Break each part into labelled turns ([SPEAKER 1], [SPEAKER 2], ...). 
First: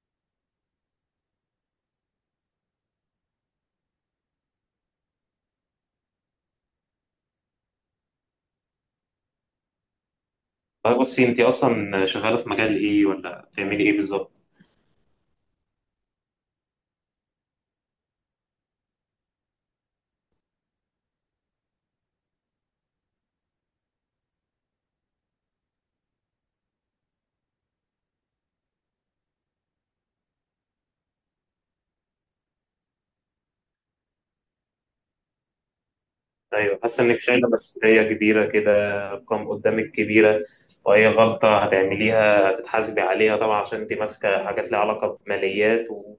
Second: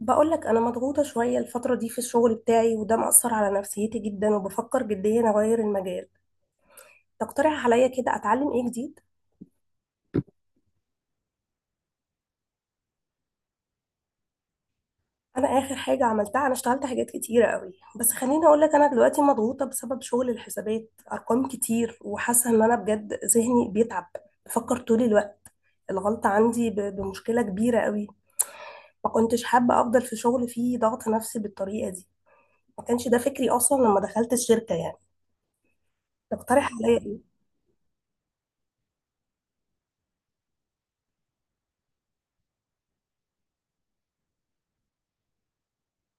[SPEAKER 1] بقولك انا مضغوطه شويه الفتره دي في الشغل بتاعي، وده مأثر على نفسيتي جدا، وبفكر جديا اغير المجال. تقترح عليا كده اتعلم ايه جديد؟
[SPEAKER 2] طيب بصي، انت اصلا شغاله في مجال ايه ولا بتعملي ايه بالظبط؟
[SPEAKER 1] انا اخر حاجه عملتها، انا اشتغلت حاجات كتيره قوي. بس خليني اقولك، انا دلوقتي مضغوطه بسبب شغل الحسابات، ارقام كتير، وحاسه ان انا بجد ذهني بيتعب. بفكر طول الوقت. الغلطه عندي بمشكله كبيره قوي. ما كنتش حابه افضل في شغل فيه ضغط نفسي بالطريقه دي. ما كانش ده فكري اصلا لما دخلت الشركه يعني. تقترح
[SPEAKER 2] ايوه،
[SPEAKER 1] عليا
[SPEAKER 2] حاسه انك
[SPEAKER 1] ايه؟
[SPEAKER 2] شايله مسؤوليه كبيره كده. ارقام قدامك كبيره، واي غلطه هتعمليها هتتحاسبي عليها طبعا عشان انت ماسكه حاجات ليها علاقه بماليات. و...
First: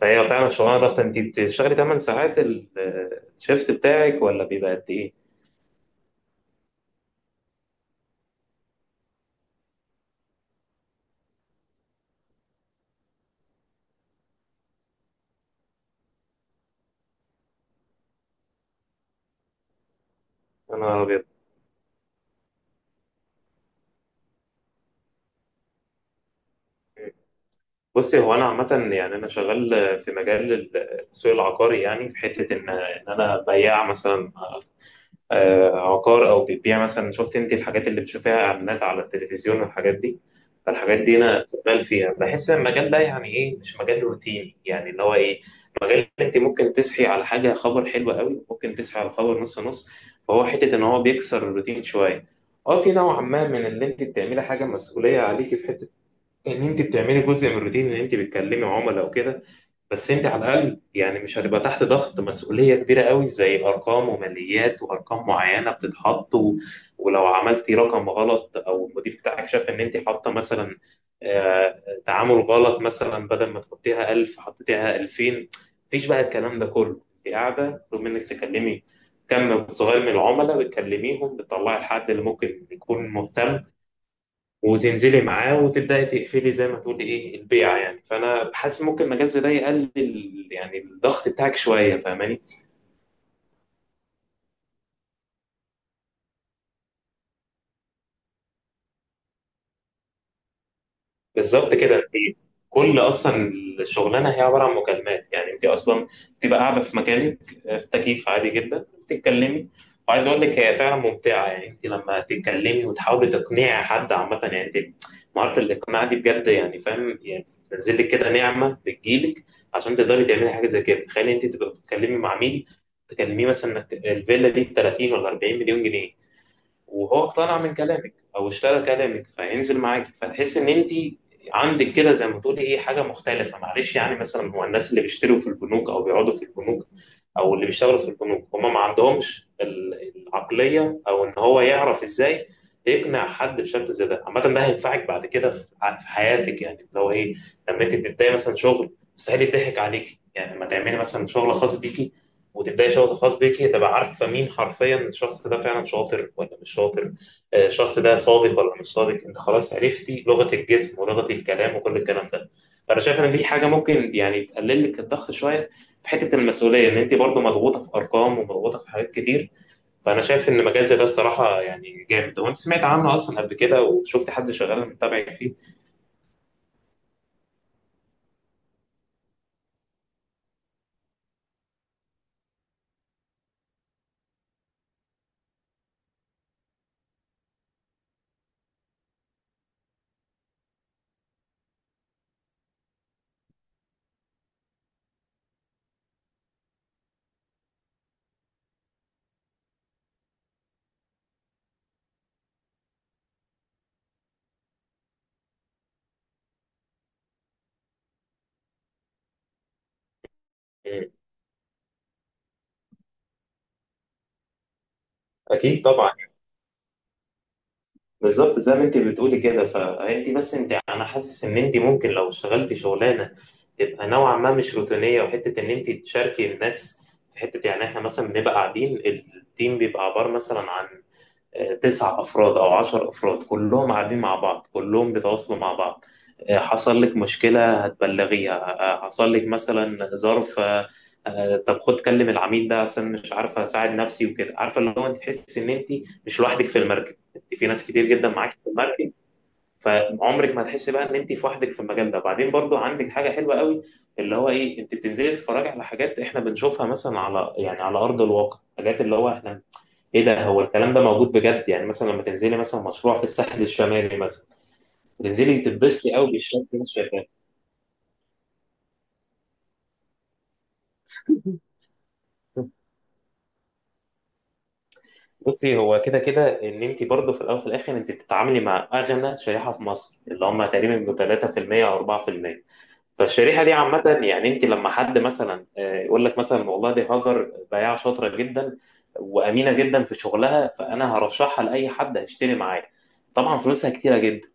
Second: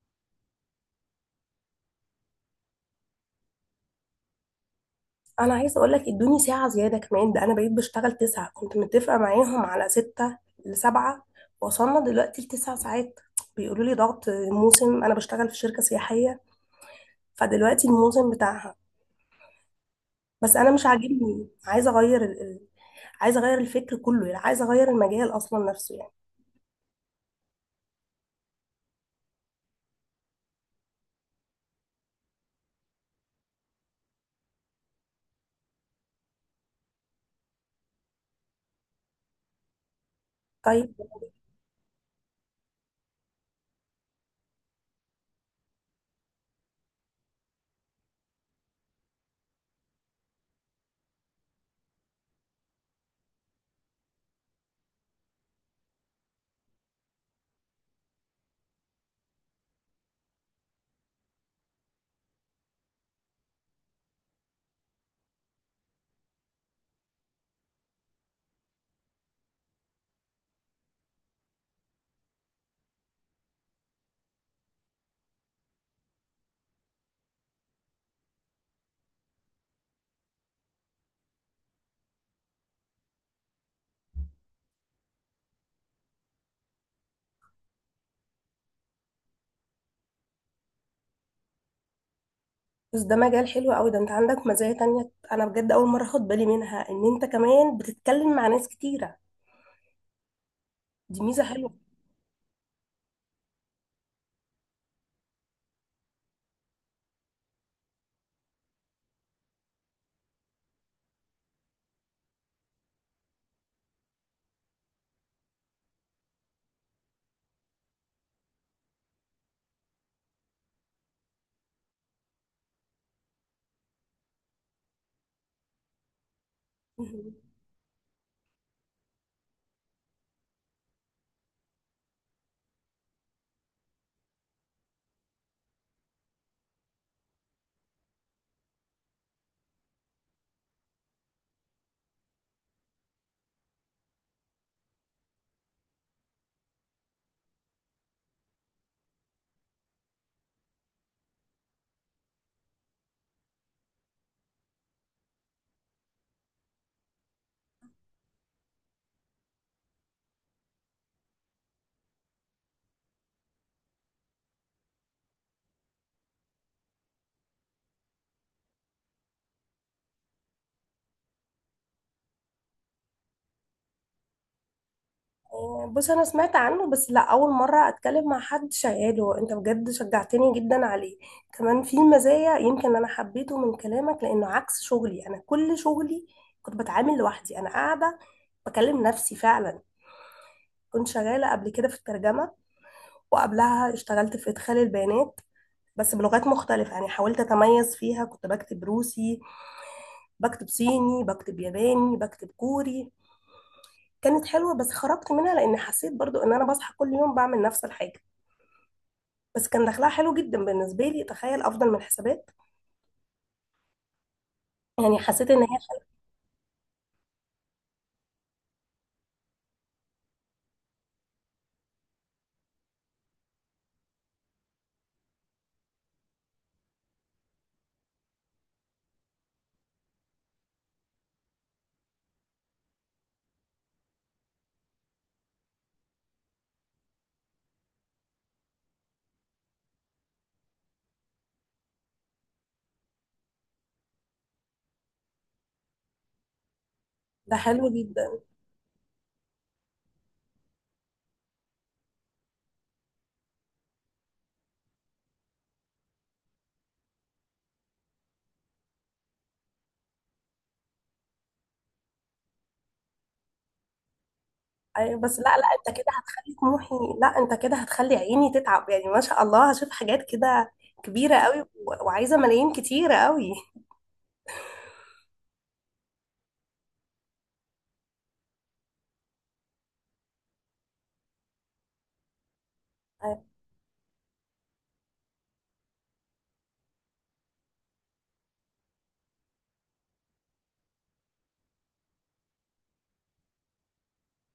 [SPEAKER 2] فهي فعلا شغلانه ضغط. انت بتشتغلي 8 ساعات الشيفت بتاعك ولا بيبقى قد ايه؟
[SPEAKER 1] انا عايزه اقول لك، ادوني ساعه زياده كمان. ده انا بقيت بشتغل 9، كنت متفقه معاهم على 6 لـ7. وصلنا دلوقتي لـ9 ساعات. بيقولوا لي ضغط موسم. انا بشتغل في شركه سياحيه، فدلوقتي الموسم بتاعها. بس انا مش
[SPEAKER 2] انا ابيض.
[SPEAKER 1] عاجبني، عايزه اغير عايزه اغير الفكر كله. يعني عايزه اغير المجال اصلا نفسه يعني.
[SPEAKER 2] بصي، هو انا عامه، يعني انا شغال في مجال التسويق العقاري، يعني في حته ان انا بياع مثلا عقار، او بتبيع مثلا. شفت انت الحاجات اللي بتشوفيها، اعلانات على التلفزيون والحاجات دي؟
[SPEAKER 1] طيب،
[SPEAKER 2] فالحاجات دي انا شغال فيها. بحس ان المجال ده يعني ايه، مش مجال روتيني، يعني اللي هو ايه، مجال انت ممكن تصحي على حاجه خبر حلو قوي، ممكن تصحي على خبر نص نص. فهو حته ان هو بيكسر الروتين شويه. اه، في نوع ما من اللي انت بتعملي حاجه مسؤوليه عليكي، في حته ان انت بتعملي جزء من الروتين ان انت بتكلمي عملاء وكده. بس انت على الاقل، يعني مش هتبقى تحت ضغط مسؤوليه كبيره قوي زي ارقام وماليات وارقام معينه بتتحط. و... ولو عملتي رقم غلط او المدير بتاعك شاف ان انت حاطه مثلا تعامل غلط، مثلا بدل ما تحطيها 1000 حطيتيها 2000، مفيش بقى الكلام ده كله. انت قاعده رغم انك تكلمي كم صغير من العملاء، بتكلميهم بتطلعي الحد اللي ممكن يكون مهتم وتنزلي معاه وتبداي تقفلي زي ما تقولي ايه البيعه. يعني فانا بحس ممكن مجال زي ده يقلل يعني الضغط بتاعك شويه، فاهماني؟
[SPEAKER 1] بس ده مجال حلو قوي. ده انت عندك مزايا تانية، انا بجد اول مره اخد بالي منها ان انت كمان بتتكلم مع ناس كتيره. دي ميزه
[SPEAKER 2] بالظبط كده. انت كل اصلا الشغلانه هي عباره عن مكالمات، يعني انت اصلا بتبقى قاعده في مكانك، في تكييف عادي جدا بتتكلمي. وعايز اقول لك هي فعلا ممتعه، يعني انت لما تتكلمي وتحاولي تقنعي حد عامه، يعني انت مهاره الاقناع دي بجد، يعني فاهم يعني، بتنزل لك كده نعمه بتجيلك عشان تقدري تعملي حاجه زي كده. تخيلي انت تبقى بتتكلمي مع مين، تكلميه مثلا انك الفيلا دي ب 30 ولا 40 مليون جنيه، وهو
[SPEAKER 1] حلوه.
[SPEAKER 2] اقتنع من كلامك او اشترى كلامك، فهينزل معاكي، فتحس ان انت عندك كده زي ما تقولي ايه، حاجه مختلفه. معلش، يعني مثلا هو الناس اللي بيشتروا في البنوك او بيقعدوا في البنوك او اللي بيشتغلوا في البنوك هم ما عندهمش العقليه او ان هو يعرف ازاي يقنع حد بشكل زي ده. عامه، ده هينفعك بعد كده في حياتك، يعني اللي هو ايه، لما انت تبداي مثلا شغل مستحيل يضحك عليكي، يعني لما تعملي مثلا شغل خاص بيكي وتبداي شخص خاص بيكي، تبقى عارفه مين حرفيا الشخص ده فعلا شاطر ولا مش شاطر، الشخص ده صادق ولا مش صادق. انت خلاص عرفتي لغه الجسم ولغه الكلام وكل الكلام ده. فانا شايف ان دي حاجه ممكن يعني تقلل لك الضغط شويه في حته المسؤوليه، ان انت برضو مضغوطه في ارقام ومضغوطه في حاجات كتير. فانا شايف ان مجال زي ده الصراحه يعني جامد. هو انت سمعت عنه اصلا قبل كده وشفت حد شغال متابع فيه؟
[SPEAKER 1] بص، انا سمعت عنه، بس لا، اول مره اتكلم مع حد شغاله. انت بجد شجعتني جدا عليه. كمان في مزايا، يمكن انا حبيته من كلامك لانه عكس شغلي. انا كل شغلي كنت بتعامل لوحدي، انا قاعده بكلم نفسي فعلا. كنت شغاله قبل كده في الترجمه، وقبلها اشتغلت في ادخال البيانات. بس بلغات مختلفة يعني، حاولت أتميز فيها. كنت بكتب روسي، بكتب صيني، بكتب ياباني، بكتب كوري. كانت حلوة، بس خرجت منها لأن حسيت برضو إن أنا بصحى كل يوم بعمل نفس الحاجة. بس كان دخلها حلو جدا بالنسبة
[SPEAKER 2] مم.
[SPEAKER 1] لي، تخيل، أفضل من الحسابات. يعني حسيت إن هي
[SPEAKER 2] اكيد
[SPEAKER 1] حلو.
[SPEAKER 2] طبعا. بالظبط زي ما انت بتقولي كده. فانت بس انت انا حاسس ان انت ممكن لو اشتغلتي شغلانه تبقى نوعا ما مش روتينيه وحته ان انت تشاركي الناس في حته، يعني احنا مثلا بنبقى قاعدين، التيم بيبقى عباره مثلا عن تسع افراد او عشر افراد، كلهم قاعدين مع بعض، كلهم بيتواصلوا مع بعض. حصل لك مشكلة هتبلغيها، حصل لك مثلا ظرف، طب خد كلم العميل ده عشان مش عارفة أساعد نفسي وكده. عارفة اللي هو أنت تحس إن أنت مش لوحدك في المركب، أنت
[SPEAKER 1] ده
[SPEAKER 2] في
[SPEAKER 1] حلو
[SPEAKER 2] ناس كتير
[SPEAKER 1] جدا.
[SPEAKER 2] جدا معاك في المركب، فعمرك ما هتحسي بقى إن أنت في وحدك في المجال ده. بعدين برضو عندك حاجة حلوة قوي اللي هو إيه، أنت بتنزلي تتفرجي على حاجات إحنا بنشوفها مثلا على يعني على أرض الواقع، حاجات اللي هو إحنا إيه ده، هو الكلام ده موجود بجد، يعني مثلا لما تنزلي مثلا مشروع في الساحل الشمالي مثلا،
[SPEAKER 1] أيوة، بس لا
[SPEAKER 2] تنزلي
[SPEAKER 1] لا، أنت كده
[SPEAKER 2] تتبسطي قوي
[SPEAKER 1] هتخلي
[SPEAKER 2] بالشكل اللي انت
[SPEAKER 1] طموحي.
[SPEAKER 2] شايفاه.
[SPEAKER 1] لا، أنت كده هتخلي عيني تتعب. يعني ما شاء الله، هشوف حاجات كده كبيرة قوي، وعايزة ملايين كتيرة قوي.
[SPEAKER 2] بصي، هو كده كده ان انت برضه في الاول وفي الاخر انت بتتعاملي مع اغنى شريحه في مصر، اللي هم تقريبا بيبقوا 3% او 4%.
[SPEAKER 1] أيوة.
[SPEAKER 2] فالشريحه دي عامه، يعني انت لما حد مثلا يقول لك مثلا، والله دي هاجر بياعه شاطره جدا وامينه جدا في شغلها، فانا هرشحها لاي حد هيشتري معايا، طبعا فلوسها كتيره جدا.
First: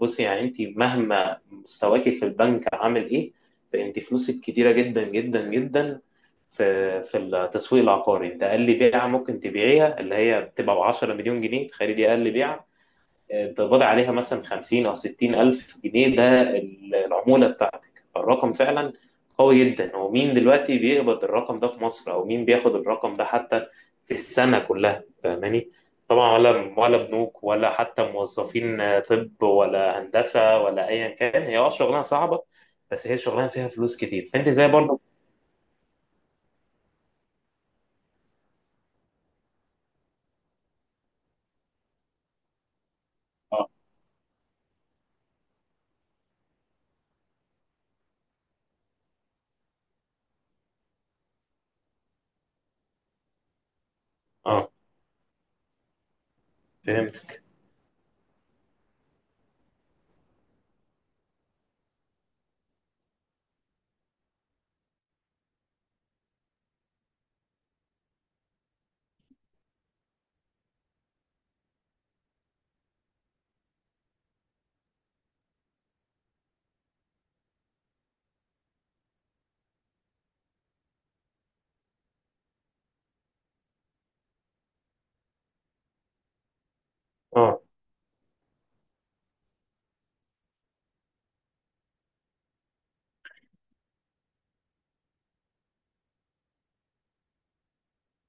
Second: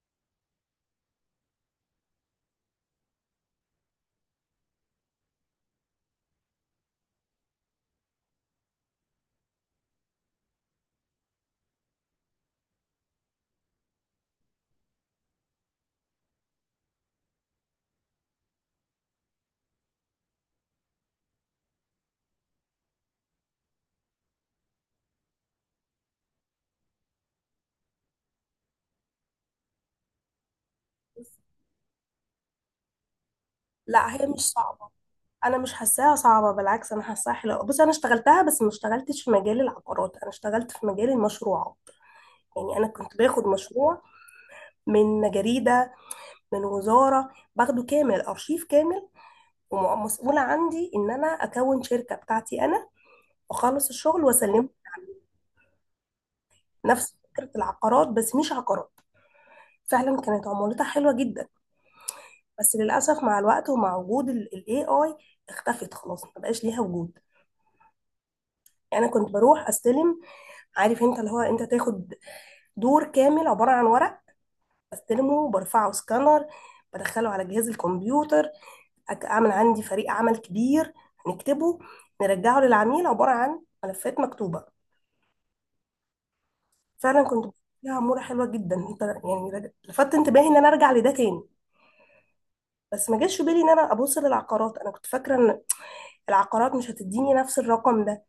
[SPEAKER 2] بصي، يعني انت مهما مستواكي في البنك عامل ايه، فانت فلوسك كتيره جدا جدا جدا. في التسويق العقاري انت اقل بيعه ممكن تبيعيها اللي هي بتبقى ب 10 مليون جنيه. تخيلي دي اقل بيعه، تقبضي عليها مثلا 50 أو 60 ألف جنيه، ده العمولة بتاعتك. فالرقم فعلا قوي جدا. ومين دلوقتي بيقبض الرقم ده في مصر، أو مين بياخد الرقم ده حتى في السنة كلها، فاهماني؟ طبعا ولا بنوك، ولا حتى موظفين، طب ولا هندسة، ولا أيا كان. هي أه شغلانة صعبة، بس هي شغلانة فيها فلوس
[SPEAKER 1] لا،
[SPEAKER 2] كتير.
[SPEAKER 1] هي مش
[SPEAKER 2] فأنت زي
[SPEAKER 1] صعبة.
[SPEAKER 2] برضه.
[SPEAKER 1] أنا مش حاساها صعبة، بالعكس أنا حاساها حلوة. بص، أنا اشتغلتها، بس ما اشتغلتش في مجال العقارات، أنا اشتغلت في مجال المشروعات. يعني أنا كنت باخد
[SPEAKER 2] أه.
[SPEAKER 1] مشروع من جريدة، من وزارة، باخده كامل، أرشيف كامل. ومسؤولة عندي إن أنا أكون شركة بتاعتي أنا، وأخلص الشغل
[SPEAKER 2] آه،
[SPEAKER 1] وأسلمه. نفس
[SPEAKER 2] فهمتك.
[SPEAKER 1] فكرة العقارات، بس مش عقارات. فعلا كانت عمولتها حلوة جدا. بس للأسف، مع الوقت ومع وجود ال AI اختفت خلاص، ما بقاش ليها وجود. يعني أنا كنت بروح أستلم، عارف أنت، اللي هو أنت تاخد دور كامل عبارة عن ورق، بستلمه، برفعه سكانر، بدخله على جهاز الكمبيوتر. أعمل عندي فريق عمل كبير، نكتبه، نرجعه للعميل عبارة عن ملفات مكتوبة. فعلا كنت بشوف
[SPEAKER 2] أه،
[SPEAKER 1] لها عموره حلوه جدا. انت يعني لفت انتباهي ان انا ارجع لده تاني. بس ما جاش في بالي ان انا ابص للعقارات. انا كنت فاكره ان العقارات مش هتديني نفس الرقم ده،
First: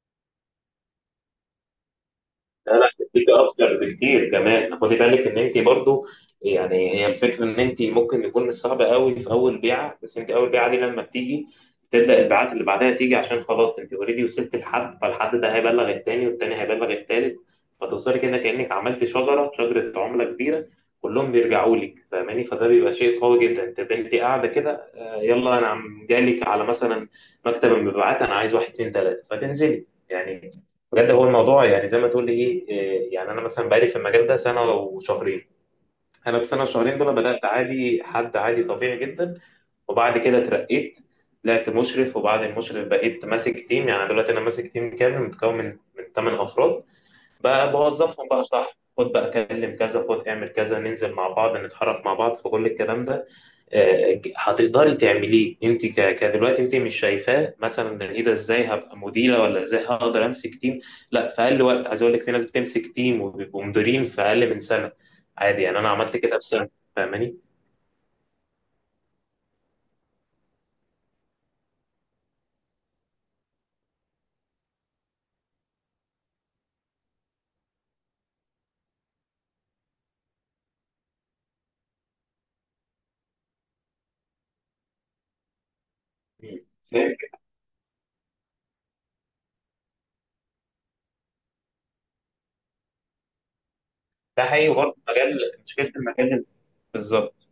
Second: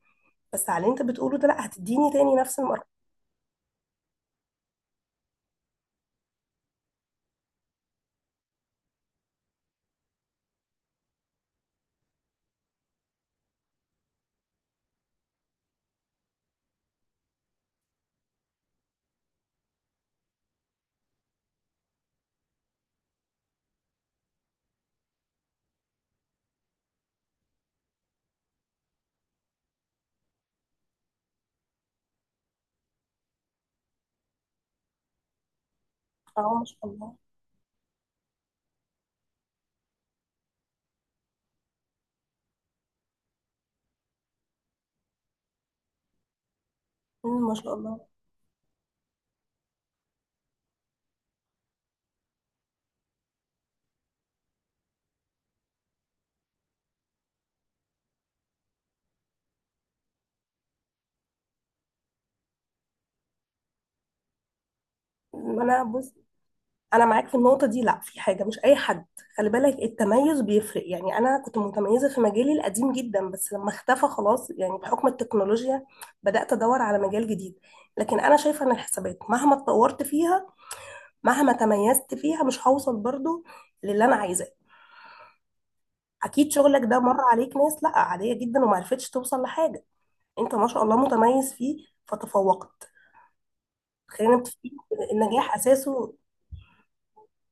[SPEAKER 1] بس على اللي انت بتقوله ده، لا، هتديني تاني نفس
[SPEAKER 2] لا لا،
[SPEAKER 1] الرقم.
[SPEAKER 2] هتديك اكتر بكتير كمان. خدي بالك ان انت برضو، يعني هي الفكره ان انت ممكن يكون مش صعب قوي في اول بيعه. بس انت اول بيعه دي لما بتيجي، تبدا البيعات اللي بعدها تيجي، عشان خلاص انت اوريدي وصلت لحد، فالحد ده هيبلغ التاني والتاني هيبلغ التالت، فتوصلي كده كانك عملت شجره. شجره عمله كبيره كلهم بيرجعوا لك، فاهماني؟ فده بيبقى شيء قوي جدا. انت انت قاعده كده، يلا انا عم جالك على مثلا مكتب المبيعات، انا عايز واحد اتنين تلاته، فتنزلي، يعني بجد هو الموضوع يعني زي ما تقول لي ايه يعني انا مثلا بقالي في المجال ده سنه وشهرين. انا
[SPEAKER 1] اه
[SPEAKER 2] في سنه
[SPEAKER 1] ما شاء
[SPEAKER 2] وشهرين دول
[SPEAKER 1] الله.
[SPEAKER 2] بدات عادي، حد عادي طبيعي جدا، وبعد كده اترقيت، طلعت مشرف، وبعد المشرف بقيت ماسك تيم. يعني دلوقتي انا ماسك تيم كامل متكون من 8 افراد،
[SPEAKER 1] مم، ما
[SPEAKER 2] بقى
[SPEAKER 1] شاء الله.
[SPEAKER 2] بوظفهم بقى، صح خد بقى كلم كذا، خد اعمل كذا، ننزل مع بعض، نتحرك مع بعض في كل الكلام ده. هتقدري تعمليه انت. كدلوقتي انت مش شايفاه مثلا ايه ده، ازاي هبقى مديره، ولا ازاي هقدر امسك تيم؟ لا، في اقل وقت. عايز اقول لك في ناس بتمسك تيم وبيبقوا مديرين في اقل من سنه، عادي.
[SPEAKER 1] ما
[SPEAKER 2] يعني
[SPEAKER 1] انا
[SPEAKER 2] انا
[SPEAKER 1] بص،
[SPEAKER 2] عملت كده في سنه،
[SPEAKER 1] انا معاك في
[SPEAKER 2] فاهماني؟
[SPEAKER 1] النقطه دي. لا، في حاجه مش اي حد. خلي بالك، التميز بيفرق. يعني انا كنت متميزه في مجالي القديم جدا، بس لما اختفى خلاص يعني بحكم التكنولوجيا، بدات ادور على مجال جديد. لكن انا شايفه ان الحسابات مهما اتطورت فيها، مهما تميزت فيها، مش هوصل برضو للي انا عايزاه. اكيد
[SPEAKER 2] مم.
[SPEAKER 1] شغلك ده
[SPEAKER 2] فاهم.
[SPEAKER 1] مر عليك ناس لا عاديه جدا وما عرفتش توصل لحاجه. انت ما شاء الله متميز فيه فتفوقت. خلينا
[SPEAKER 2] ده
[SPEAKER 1] متفقين
[SPEAKER 2] حقيقي برضه
[SPEAKER 1] إن النجاح
[SPEAKER 2] مجال. مشكله
[SPEAKER 1] اساسه،
[SPEAKER 2] المجال بالظبط.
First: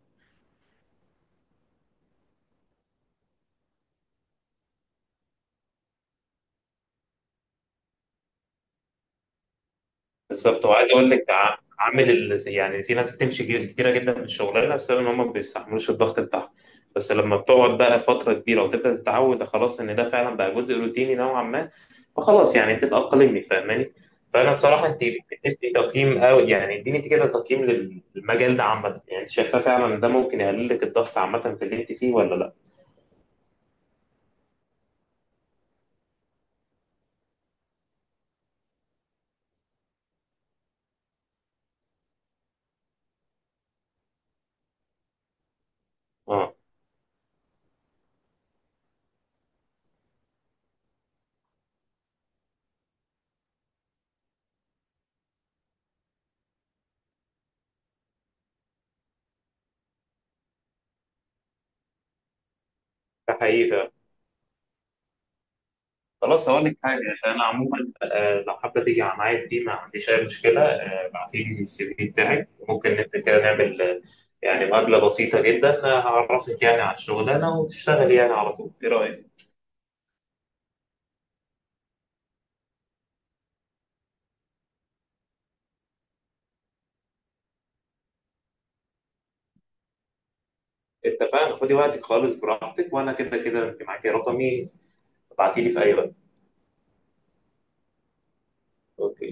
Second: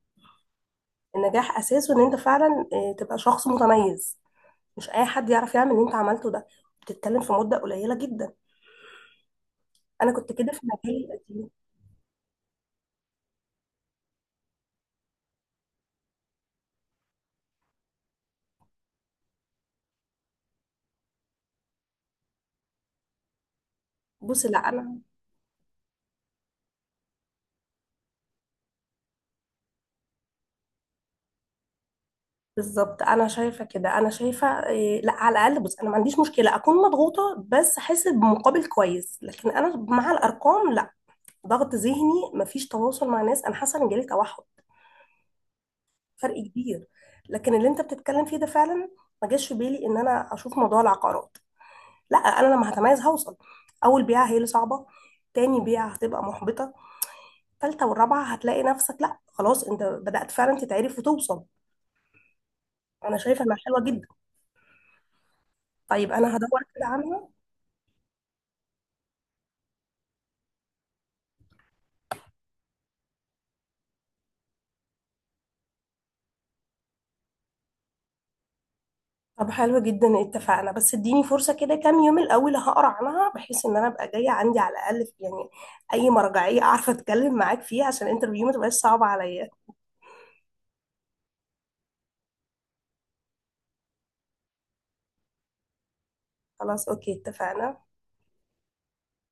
[SPEAKER 1] النجاح اساسه ان انت فعلا تبقى شخص متميز. مش اي حد يعرف يعمل اللي انت عملته ده بتتكلم في مده قليله جدا. انا كنت كده في
[SPEAKER 2] بالظبط. وعايز
[SPEAKER 1] مجالي
[SPEAKER 2] اقول لك
[SPEAKER 1] القديم.
[SPEAKER 2] عامل يعني في ناس بتمشي كتيره جدا من الشغلانه بسبب ان هم ما بيستحملوش الضغط بتاعها. بس لما بتقعد بقى فتره كبيره وتبدا تتعود، خلاص ان ده فعلا بقى جزء روتيني نوعا ما، فخلاص يعني بتتاقلمي، فاهماني؟
[SPEAKER 1] بصي
[SPEAKER 2] فانا
[SPEAKER 1] لا
[SPEAKER 2] الصراحه
[SPEAKER 1] انا،
[SPEAKER 2] انت بتدي تقييم قوي. يعني اديني انت كده تقييم للمجال ده عامه، يعني انت شايفاه فعلا ان ده ممكن يقلل لك الضغط عامه في اللي انت فيه ولا لا؟
[SPEAKER 1] بالظبط. انا شايفه كده انا شايفه إيه، لا، على الاقل بص، انا ما عنديش مشكله اكون مضغوطه بس احس بمقابل كويس، لكن انا مع الارقام لا. ضغط ذهني، ما فيش تواصل مع ناس، انا حاسه ان جالي توحد. فرق
[SPEAKER 2] اه،
[SPEAKER 1] كبير. لكن اللي انت بتتكلم فيه ده فعلا، ما جاش في بالي ان انا اشوف موضوع العقارات. لا، انا لما هتميز هوصل. اول بيعه هي اللي صعبه، تاني بيعه هتبقى محبطه، تالتة والرابعه هتلاقي نفسك، لا خلاص انت بدأت فعلا تتعرف وتوصل. انا
[SPEAKER 2] ده
[SPEAKER 1] شايفه انها
[SPEAKER 2] حقيقي
[SPEAKER 1] حلوه
[SPEAKER 2] فعلاً.
[SPEAKER 1] جدا. طيب انا
[SPEAKER 2] خلاص،
[SPEAKER 1] هدور
[SPEAKER 2] اقول لك
[SPEAKER 1] كده
[SPEAKER 2] حاجه،
[SPEAKER 1] عنها.
[SPEAKER 2] عشان انا عموما لو حابه تيجي على معايا دي ما عنديش اي مشكله. ابعتي لي السي في بتاعك، ممكن انت كده نعمل يعني مقابله بسيطه جدا، هعرفك يعني على الشغلانه وتشتغلي يعني على طول، ايه رايك؟
[SPEAKER 1] طب حلو جدا، اتفقنا. بس اديني فرصة كده كام يوم الأول، هقرا عنها بحيث ان انا ابقى جاية عندي على الأقل يعني اي مرجعية اعرف اتكلم معاك فيها، عشان الانترفيو ما تبقاش صعبة عليا.
[SPEAKER 2] اتفقنا. خدي وقتك خالص، براحتك، وانا كده كده انت معاكي رقمي، ابعتي لي في اي وقت.
[SPEAKER 1] خلاص اوكي اتفقنا.
[SPEAKER 2] اوكي.